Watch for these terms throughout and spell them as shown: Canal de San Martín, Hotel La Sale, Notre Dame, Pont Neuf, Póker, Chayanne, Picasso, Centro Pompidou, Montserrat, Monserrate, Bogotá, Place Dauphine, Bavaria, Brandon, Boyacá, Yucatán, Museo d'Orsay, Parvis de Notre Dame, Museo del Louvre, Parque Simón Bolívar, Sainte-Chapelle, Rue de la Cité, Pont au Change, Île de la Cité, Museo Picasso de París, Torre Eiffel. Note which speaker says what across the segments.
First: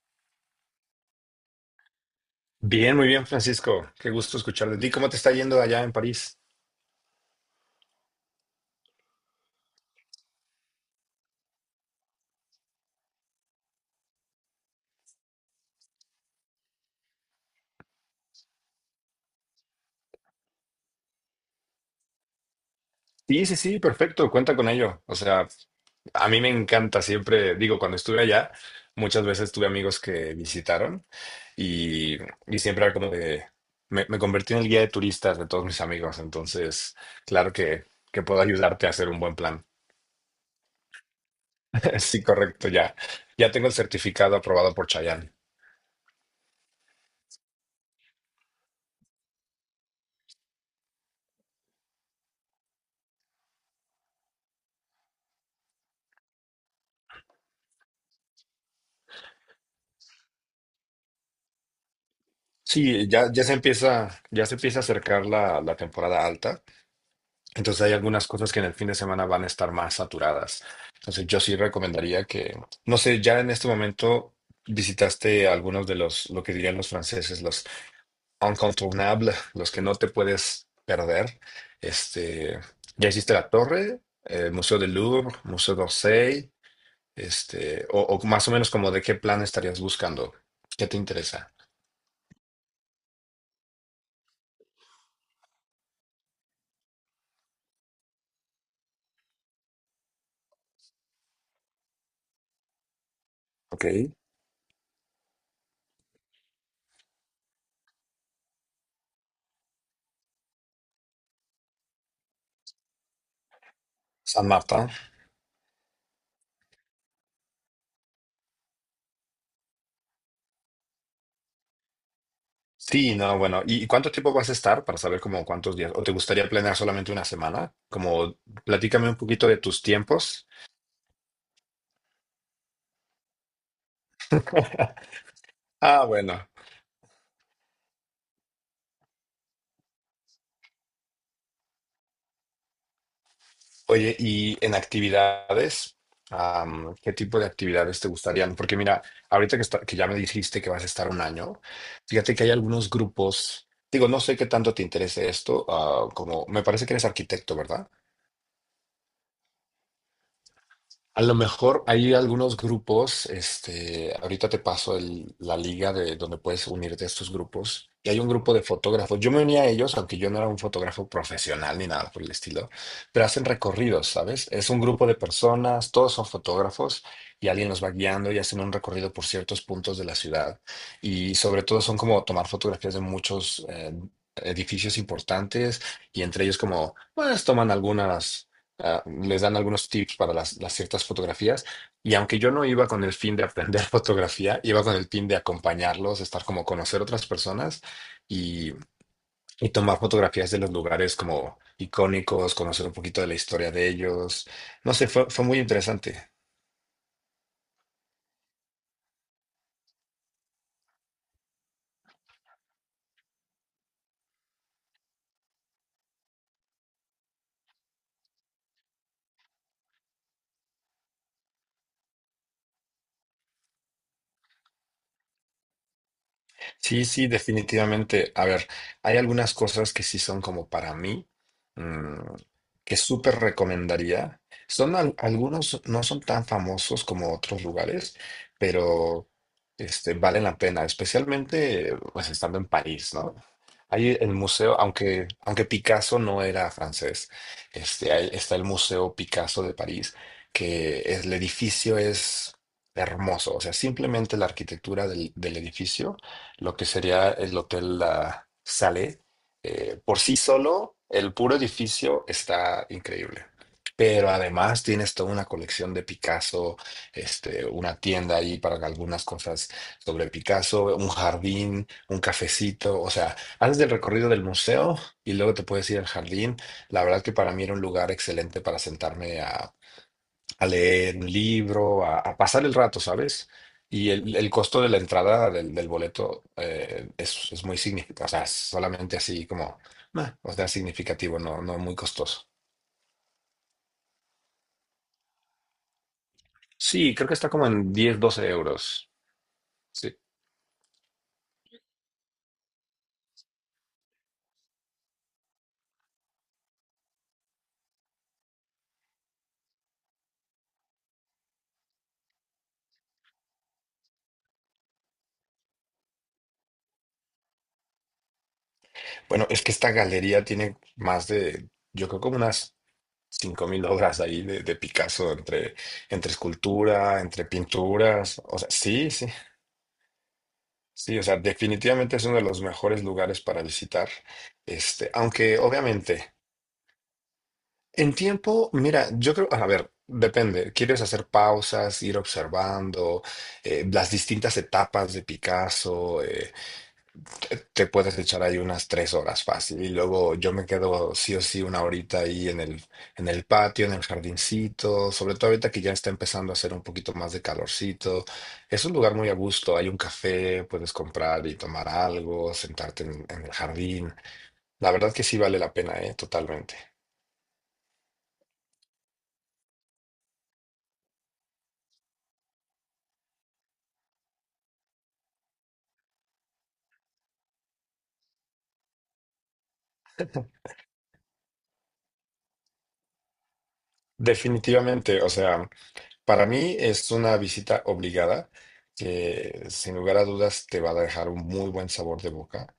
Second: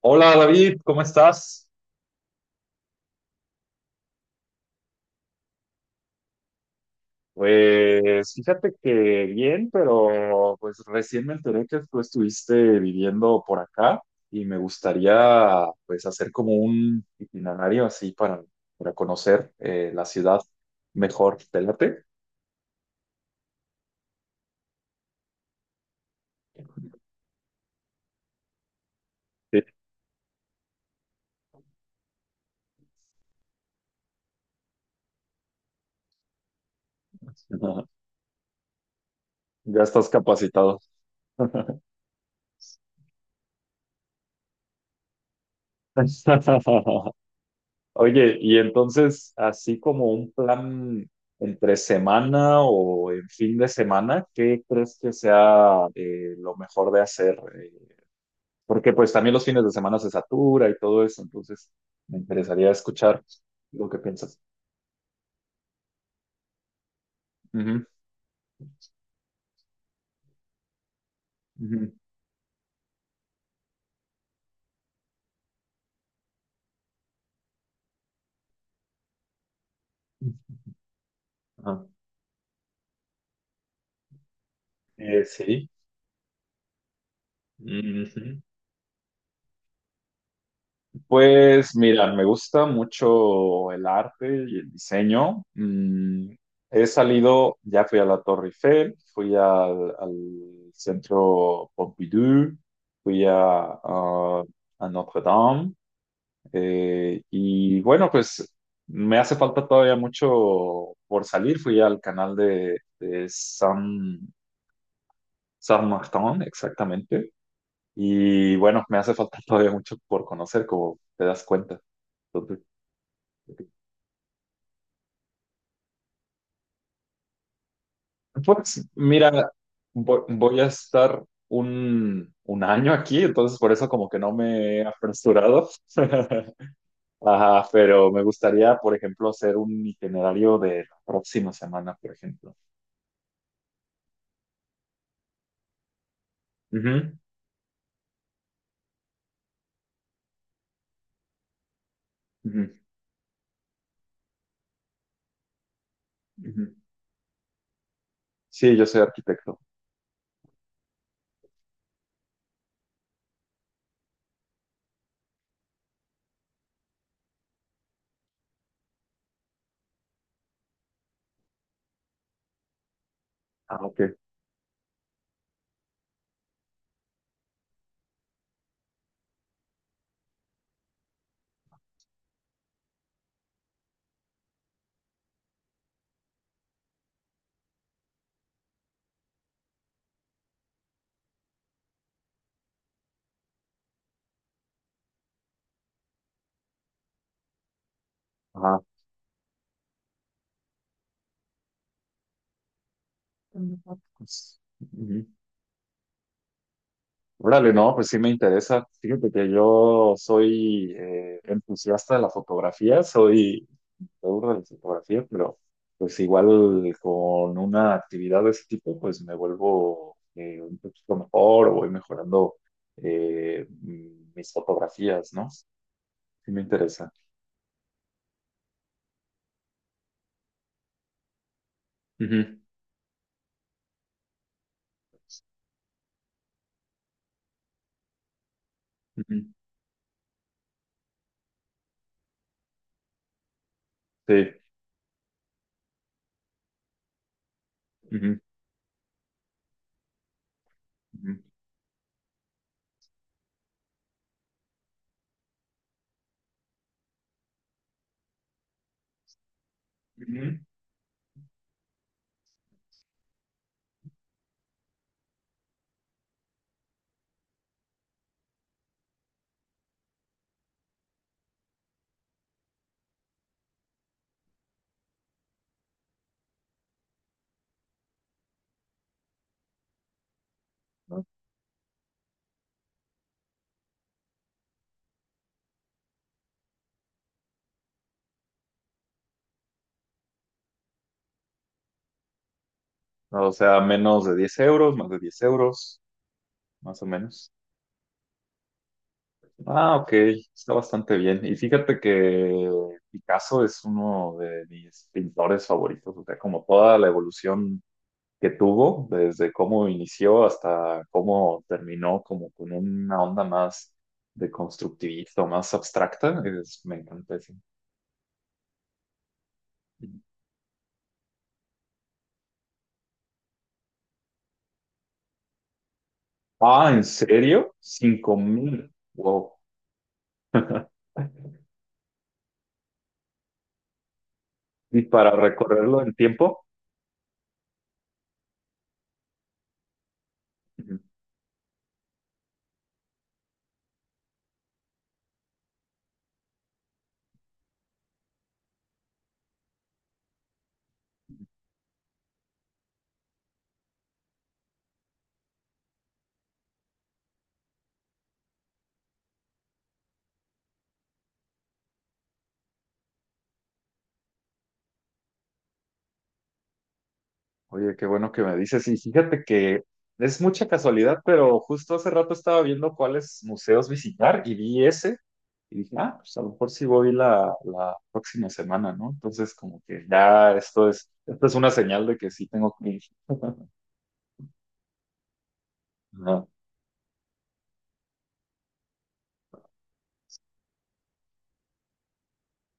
Speaker 1: Hola David, ¿cómo estás?
Speaker 2: Bien, muy bien, Francisco. Qué gusto escuchar de ti. ¿Cómo te está yendo allá en París?
Speaker 1: Pues fíjate que bien, pero pues recién me enteré que tú estuviste viviendo por acá y me gustaría pues hacer como un itinerario así para conocer la ciudad mejor. ¿Te late?
Speaker 2: Sí, sí, sí, perfecto. Cuenta con ello. O sea, a mí me encanta siempre, digo, cuando estuve allá, muchas veces
Speaker 1: Sí.
Speaker 2: tuve amigos que visitaron y, y siempre era como de, me convertí en el guía de turistas de todos mis amigos. Entonces, claro que, que puedo ayudarte a hacer un buen plan.
Speaker 1: Ya estás capacitado.
Speaker 2: Sí, correcto, ya. Ya tengo el certificado aprobado por Chayanne.
Speaker 1: Oye, y entonces, así como un plan entre semana o en fin de semana, ¿qué crees que sea lo mejor de hacer? Porque pues también los fines de semana se satura y todo eso, entonces me interesaría
Speaker 2: Sí,
Speaker 1: escuchar
Speaker 2: ya se
Speaker 1: lo que
Speaker 2: empieza,
Speaker 1: piensas.
Speaker 2: a acercar la temporada alta. Entonces
Speaker 1: Ujú,
Speaker 2: hay algunas cosas que en el fin de semana van a estar más saturadas. Entonces yo sí
Speaker 1: ujú.
Speaker 2: recomendaría que, no sé, ya en este momento visitaste algunos de lo que dirían los franceses, los incontournables, los que no te puedes perder.
Speaker 1: Ajá.
Speaker 2: Este, ya hiciste la Torre, el Museo del Louvre,
Speaker 1: Sí.
Speaker 2: Museo d'Orsay, o más o menos como de qué plan estarías buscando, qué te interesa.
Speaker 1: Pues mira, me gusta mucho el arte y el diseño. He salido, ya fui a la Torre Eiffel, fui al Centro Pompidou, fui a,
Speaker 2: Ok.
Speaker 1: a- a Notre Dame. Y bueno, pues me hace falta todavía mucho por salir. Fui al canal de San,
Speaker 2: San Martín.
Speaker 1: San Martín, exactamente. Y bueno, me hace falta todavía mucho por conocer, como te das cuenta.
Speaker 2: Sí, no, bueno. ¿Y cuánto tiempo vas a estar para saber como cuántos días? ¿O te gustaría planear solamente una semana? Como
Speaker 1: Pues
Speaker 2: platícame un poquito
Speaker 1: mira,
Speaker 2: de tus tiempos.
Speaker 1: voy a estar un año aquí, entonces por eso como que no me he apresurado.
Speaker 2: Ah, bueno.
Speaker 1: Ajá, pero me gustaría, por ejemplo, hacer un itinerario de la próxima semana, por ejemplo.
Speaker 2: Oye, ¿y en actividades? ¿Qué
Speaker 1: Ujú,
Speaker 2: tipo de actividades te gustarían? Porque mira, ahorita que ya me dijiste que vas a estar un año, fíjate que hay
Speaker 1: ujú,
Speaker 2: algunos grupos, digo, no sé qué tanto te interese esto, como me
Speaker 1: ujú.
Speaker 2: parece que eres arquitecto, ¿verdad?
Speaker 1: Sí, yo soy arquitecto.
Speaker 2: A lo mejor hay algunos grupos, ahorita te paso la liga de donde puedes unirte a estos grupos. Y hay un grupo de fotógrafos. Yo me uní a ellos, aunque yo no era un fotógrafo profesional ni nada por el estilo, pero hacen
Speaker 1: Ah, ok.
Speaker 2: recorridos, ¿sabes? Es un grupo de personas, todos son fotógrafos y alguien los va guiando y hacen un recorrido por ciertos puntos de la ciudad. Y sobre todo son como tomar fotografías de muchos edificios importantes y entre ellos como, pues toman algunas les dan algunos tips para las ciertas fotografías. Y aunque yo no iba con el fin de aprender fotografía, iba con el fin de acompañarlos, estar como conocer otras personas y,
Speaker 1: Ajá.
Speaker 2: y tomar fotografías de los lugares como icónicos, conocer un poquito de la historia
Speaker 1: Ujú.
Speaker 2: de ellos.
Speaker 1: Pues,
Speaker 2: No sé,
Speaker 1: ujú.
Speaker 2: fue muy interesante.
Speaker 1: Órale, no, pues sí me interesa. Fíjate que yo soy entusiasta de la fotografía, soy me aburro de la fotografía, pero pues igual con una actividad de ese tipo, pues me vuelvo un poquito mejor o voy mejorando mis fotografías, ¿no? Sí me
Speaker 2: Sí,
Speaker 1: interesa.
Speaker 2: sí, definitivamente. A ver, hay algunas cosas que sí son como para mí, mm,
Speaker 1: Ujú,
Speaker 2: que súper recomendaría. Son algunos, no son tan famosos como otros lugares, pero
Speaker 1: ujú,
Speaker 2: valen la pena, especialmente pues estando en París, ¿no? Hay el
Speaker 1: sí.
Speaker 2: museo, aunque Picasso no era francés, ahí
Speaker 1: Ujú,
Speaker 2: está el Museo Picasso de París, que
Speaker 1: ujú,
Speaker 2: el edificio es hermoso, o sea, simplemente la arquitectura del edificio lo que sería el Hotel La Sale. Por sí
Speaker 1: ujú,
Speaker 2: solo, el puro edificio está increíble. Pero además tienes toda una colección de Picasso, una tienda ahí para algunas cosas sobre Picasso, un jardín, un cafecito. O sea, haces el recorrido del museo y luego te puedes ir al jardín. La verdad que para mí era un lugar excelente para sentarme a leer
Speaker 1: ¿no?
Speaker 2: un libro, a pasar el rato, ¿sabes? Y el costo de la entrada del boleto es muy significativo, o sea, es solamente así como, meh, o sea, significativo, no, no muy costoso.
Speaker 1: No, o sea, menos de 10 euros, más de 10 euros, más o
Speaker 2: Sí, creo que está
Speaker 1: menos.
Speaker 2: como en 10-12 euros.
Speaker 1: Ah, ok,
Speaker 2: Sí.
Speaker 1: está bastante bien. Y fíjate que Picasso es uno de mis pintores favoritos, o sea, como toda la evolución que tuvo, desde cómo inició hasta cómo terminó, como con una onda más de constructivista, o más abstracta, me encanta eso.
Speaker 2: Bueno, es que esta galería tiene más de, yo creo como unas 5.000 obras ahí de Picasso, entre, entre
Speaker 1: Ah, ¿en
Speaker 2: escultura, entre
Speaker 1: serio? Cinco
Speaker 2: pinturas, o sea,
Speaker 1: mil.
Speaker 2: sí, sí.
Speaker 1: Wow.
Speaker 2: Sí, o sea, definitivamente es uno de los mejores lugares para visitar.
Speaker 1: ¿Y para
Speaker 2: Aunque
Speaker 1: recorrerlo en
Speaker 2: obviamente
Speaker 1: tiempo?
Speaker 2: en tiempo, mira, yo creo, a ver, depende. ¿Quieres hacer pausas, ir observando las distintas etapas de Picasso? Te puedes echar ahí unas 3 horas fácil y luego yo me quedo sí o sí una horita ahí en el patio, en el jardincito, sobre todo ahorita que ya está empezando a hacer un poquito más de calorcito. Es un lugar muy a gusto, hay un café, puedes comprar y tomar algo, sentarte en el jardín. La verdad que sí vale la pena, ¿eh? Totalmente.
Speaker 1: Oye, qué bueno que me dices. Y fíjate que es mucha casualidad, pero justo hace rato estaba viendo cuáles museos visitar y vi ese. Y dije, ah, pues a lo mejor sí voy la próxima semana, ¿no? Entonces, como que ya esto es una señal de que sí tengo que ir.
Speaker 2: Definitivamente, o sea. Para
Speaker 1: Ajá.
Speaker 2: mí es una visita obligada que sin lugar a dudas te va a dejar un muy buen sabor de boca.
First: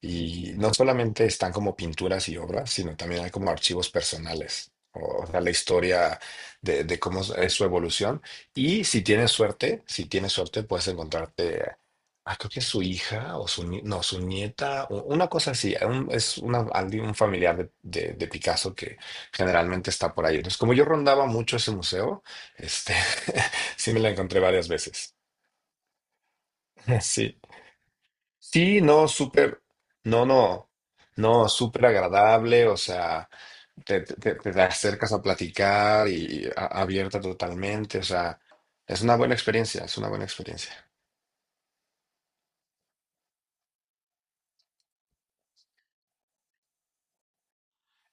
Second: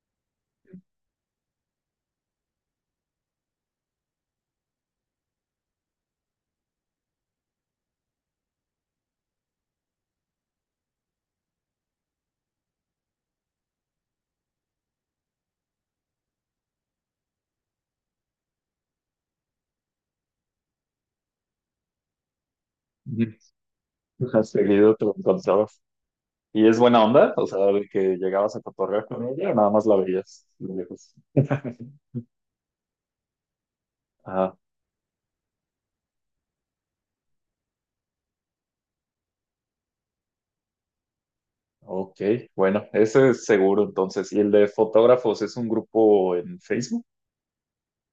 Speaker 2: Y no solamente están como pinturas y obras, sino también hay como archivos personales, o sea, la historia de cómo es su evolución. Y si tienes suerte, si tienes suerte, puedes encontrarte, creo que es su hija o su, ni- no, su nieta, una cosa así. Es un familiar de de Picasso que generalmente está por ahí. Entonces, como yo rondaba mucho ese museo, este,
Speaker 1: Ujú.
Speaker 2: sí me la encontré
Speaker 1: Has
Speaker 2: varias
Speaker 1: seguido te lo
Speaker 2: veces.
Speaker 1: encontrabas. Y es buena onda,
Speaker 2: Sí.
Speaker 1: o sea, de que llegabas a
Speaker 2: Sí,
Speaker 1: cotorrear
Speaker 2: no,
Speaker 1: con ella, o
Speaker 2: súper,
Speaker 1: nada más la
Speaker 2: no,
Speaker 1: veías
Speaker 2: no,
Speaker 1: de lejos.
Speaker 2: no, súper agradable, o sea, te acercas a platicar y abierta totalmente, o sea, es una buena experiencia, es una buena experiencia.
Speaker 1: Ok, bueno, ese es seguro entonces. ¿Y el de fotógrafos es un grupo en Facebook?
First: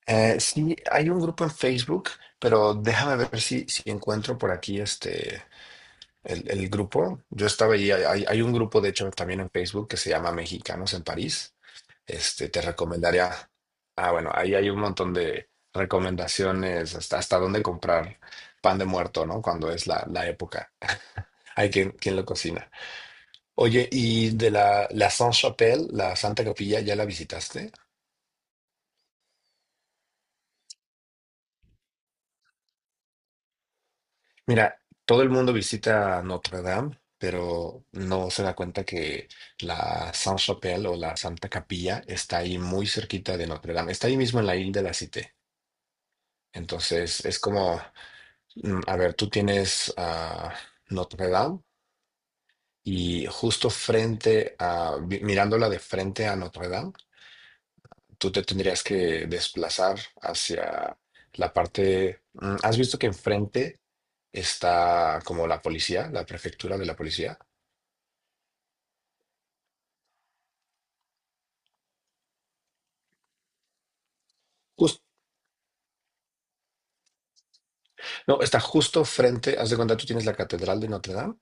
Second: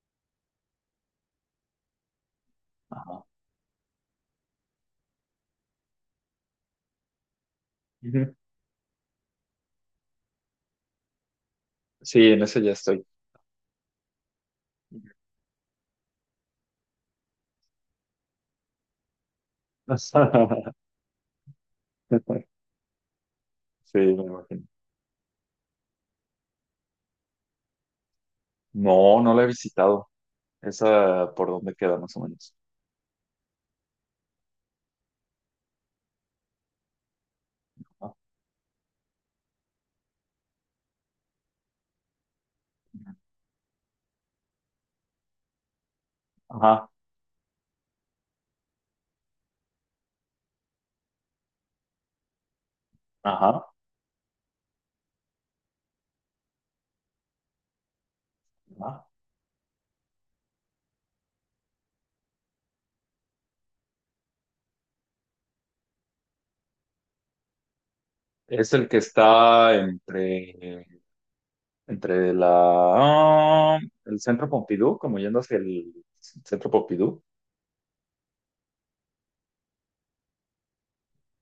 Speaker 2: Sí, hay un grupo en Facebook, pero déjame
Speaker 1: Ajá.
Speaker 2: ver si encuentro por aquí el grupo. Yo estaba ahí, hay,
Speaker 1: Ujú.
Speaker 2: hay un grupo, de hecho, también en Facebook que se llama Mexicanos en París.
Speaker 1: Sí, en
Speaker 2: Te
Speaker 1: ese ya estoy.
Speaker 2: recomendaría. Ah, bueno, ahí hay un montón de recomendaciones hasta dónde comprar pan de muerto, ¿no? Cuando es la, la época. Hay quien lo cocina. Oye,
Speaker 1: Sí, me
Speaker 2: ¿y de
Speaker 1: imagino.
Speaker 2: la Sainte-Chapelle, la Santa Capilla, ya la visitaste?
Speaker 1: No, no la he visitado. Esa por dónde queda más o menos.
Speaker 2: Mira, todo el mundo visita Notre Dame, pero no se da cuenta que la Sainte-Chapelle o la Santa Capilla está ahí muy cerquita de Notre Dame. Está ahí mismo en la isla de la Cité.
Speaker 1: Ajá,
Speaker 2: Entonces, es como. A ver, tú tienes a Notre Dame y
Speaker 1: ajá,
Speaker 2: justo frente a, mirándola de frente a Notre Dame, tú te tendrías
Speaker 1: ajá.
Speaker 2: que desplazar hacia la parte. ¿Has visto que enfrente está como la policía, la prefectura de la policía?
Speaker 1: Es el que está entre ah, el Centro Pompidou, como yendo hacia el Centro Pompidou.
Speaker 2: No, está justo frente, haz de cuenta, tú tienes la Catedral de Notre Dame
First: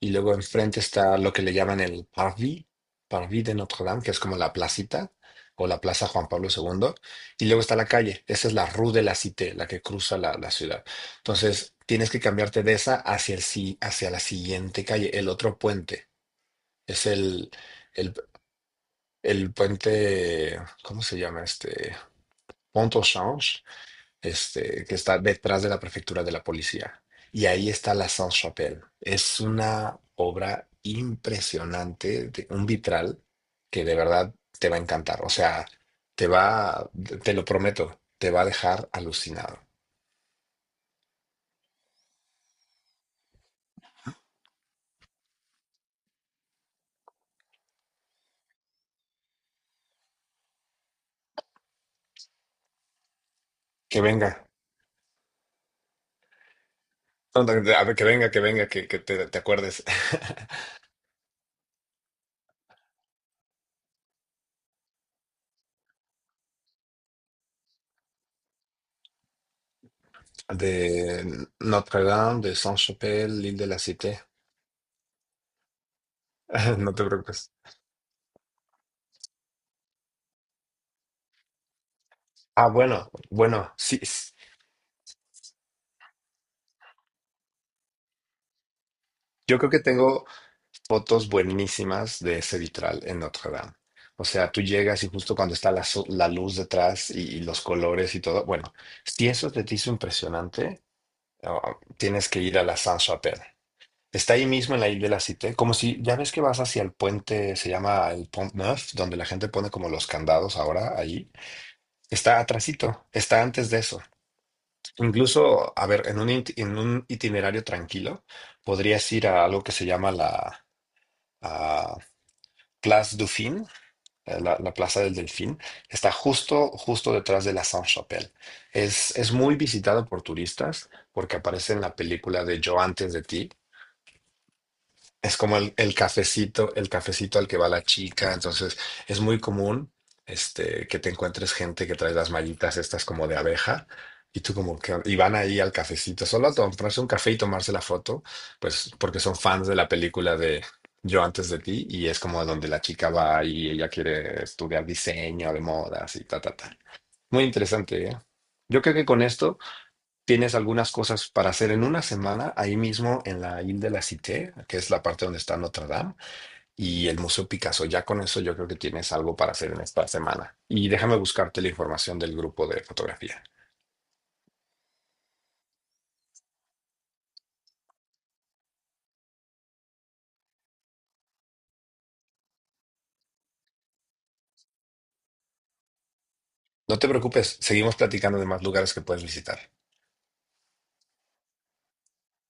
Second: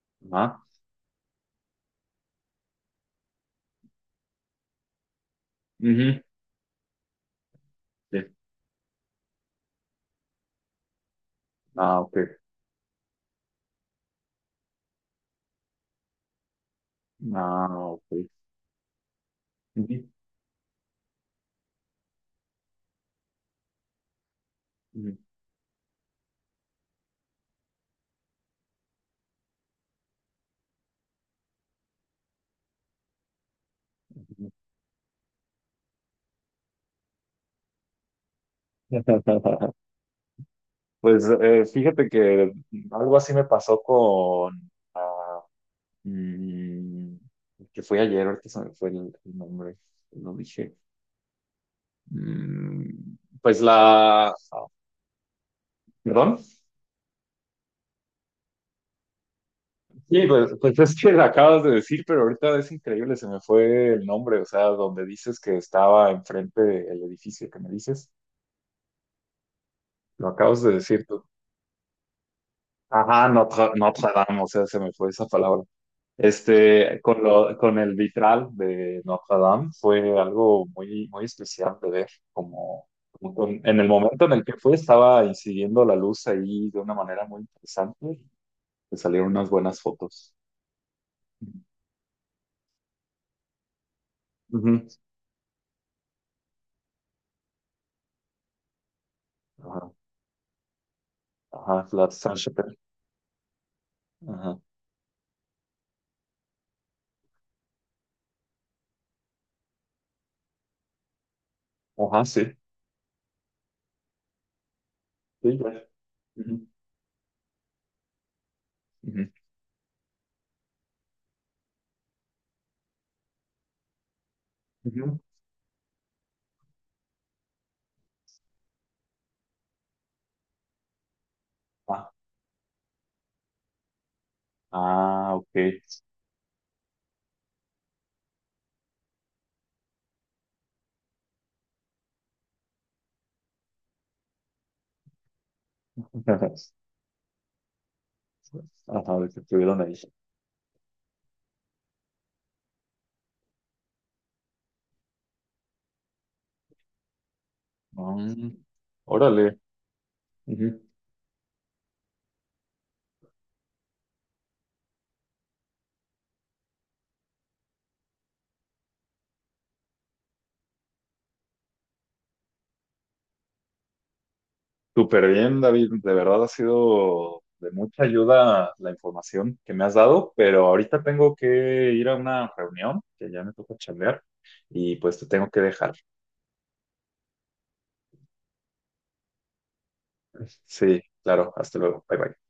Speaker 2: y luego
Speaker 1: Ajá.
Speaker 2: enfrente está lo que le llaman el Parvis, Parvis de Notre Dame, que es como la placita o la Plaza
Speaker 1: Ujú,
Speaker 2: Juan Pablo II, y luego está la calle,
Speaker 1: sí.
Speaker 2: esa es la Rue de la Cité, la que cruza la ciudad. Entonces,
Speaker 1: Ah,
Speaker 2: tienes
Speaker 1: ok.
Speaker 2: que cambiarte de esa hacia, el, hacia la siguiente calle, el otro puente, es
Speaker 1: Ah,
Speaker 2: el,
Speaker 1: ok.
Speaker 2: el
Speaker 1: Ujú.
Speaker 2: puente, ¿cómo se llama este? Pont au Change, que
Speaker 1: Mm.
Speaker 2: está detrás de la prefectura de la policía. Y ahí está la Sainte-Chapelle. Es una obra impresionante, un vitral que de verdad te va a encantar. O sea, te va, te lo prometo, te va a dejar alucinado.
Speaker 1: Pues fíjate que algo así me pasó con mm, que fue ayer, ahorita se me fue el nombre, lo dije. Mm, pues
Speaker 2: Que venga.
Speaker 1: perdón,
Speaker 2: No, no, a ver, que venga, que venga, que te acuerdes
Speaker 1: sí, pues es que la acabas de decir, pero ahorita es increíble, se me fue el nombre, o sea, donde dices que estaba enfrente del edificio que me dices, lo acabas de decir.
Speaker 2: de Notre-Dame, de
Speaker 1: Ajá,
Speaker 2: Sainte-Chapelle, l'Île de la
Speaker 1: Notre
Speaker 2: Cité.
Speaker 1: Dame, o sea, se me fue esa palabra.
Speaker 2: No
Speaker 1: Este,
Speaker 2: te preocupes.
Speaker 1: con el vitral de Notre Dame fue algo muy, muy especial de ver,
Speaker 2: Ah, bueno, bueno,
Speaker 1: en el
Speaker 2: sí.
Speaker 1: momento en el que fue estaba incidiendo la luz ahí de una manera muy interesante, te salieron unas
Speaker 2: Yo creo
Speaker 1: buenas
Speaker 2: que tengo
Speaker 1: fotos.
Speaker 2: fotos buenísimas de ese vitral en Notre Dame. O sea, tú
Speaker 1: Ujú.
Speaker 2: llegas y justo cuando está la luz detrás y los colores y todo, bueno, si eso te
Speaker 1: Ajá,
Speaker 2: hizo impresionante,
Speaker 1: ajá, la
Speaker 2: tienes que ir a
Speaker 1: Sainte-Chapelle.
Speaker 2: la Saint-Chapelle. Está ahí
Speaker 1: Ajá,
Speaker 2: mismo en la isla de la Cité, como si ya ves que vas hacia el puente, se llama el Pont Neuf, donde la gente pone como los candados ahora ahí.
Speaker 1: ajá,
Speaker 2: Está
Speaker 1: sí,
Speaker 2: atrasito, está antes de eso.
Speaker 1: sí,
Speaker 2: Incluso,
Speaker 1: ya.
Speaker 2: a ver, en un,
Speaker 1: Ujú,
Speaker 2: en un itinerario tranquilo, podrías ir
Speaker 1: ujú,
Speaker 2: a algo que se llama a Place Dauphine, la Plaza del
Speaker 1: ujú.
Speaker 2: Delfín, está justo, justo detrás de la Sainte-Chapelle. Es muy visitada por turistas porque aparece en la
Speaker 1: Ah,
Speaker 2: película de Yo antes de ti,
Speaker 1: ah,
Speaker 2: es
Speaker 1: ok.
Speaker 2: como el cafecito al que va la chica. Entonces, es muy común que te encuentres gente que trae las mallitas estas como de abeja y tú como que y van ahí al cafecito, solo a comprarse un café y tomarse la foto, pues
Speaker 1: Ajá,
Speaker 2: porque
Speaker 1: lo
Speaker 2: son
Speaker 1: que
Speaker 2: fans de
Speaker 1: estuvieron
Speaker 2: la
Speaker 1: ahí.
Speaker 2: película de Yo antes de ti y es como donde la chica va y ella quiere estudiar diseño de modas y ta, ta, ta. Muy interesante, ¿eh?
Speaker 1: Mm,
Speaker 2: Yo creo que con
Speaker 1: órale,
Speaker 2: esto tienes
Speaker 1: ujú.
Speaker 2: algunas cosas para hacer en una semana ahí mismo en la Ile de la Cité, que es la parte donde está Notre Dame, y el Museo Picasso. Ya con eso yo creo que tienes algo para hacer en esta semana. Y déjame buscarte la información del grupo de fotografía.
Speaker 1: Súper bien, David. De verdad ha sido de mucha ayuda la información que me has dado, pero ahorita tengo que ir a una reunión que ya me toca chambear y pues te tengo que dejar.
Speaker 2: No te preocupes, seguimos platicando de más lugares que puedes visitar.
Speaker 1: Sí, claro, hasta luego. Bye bye.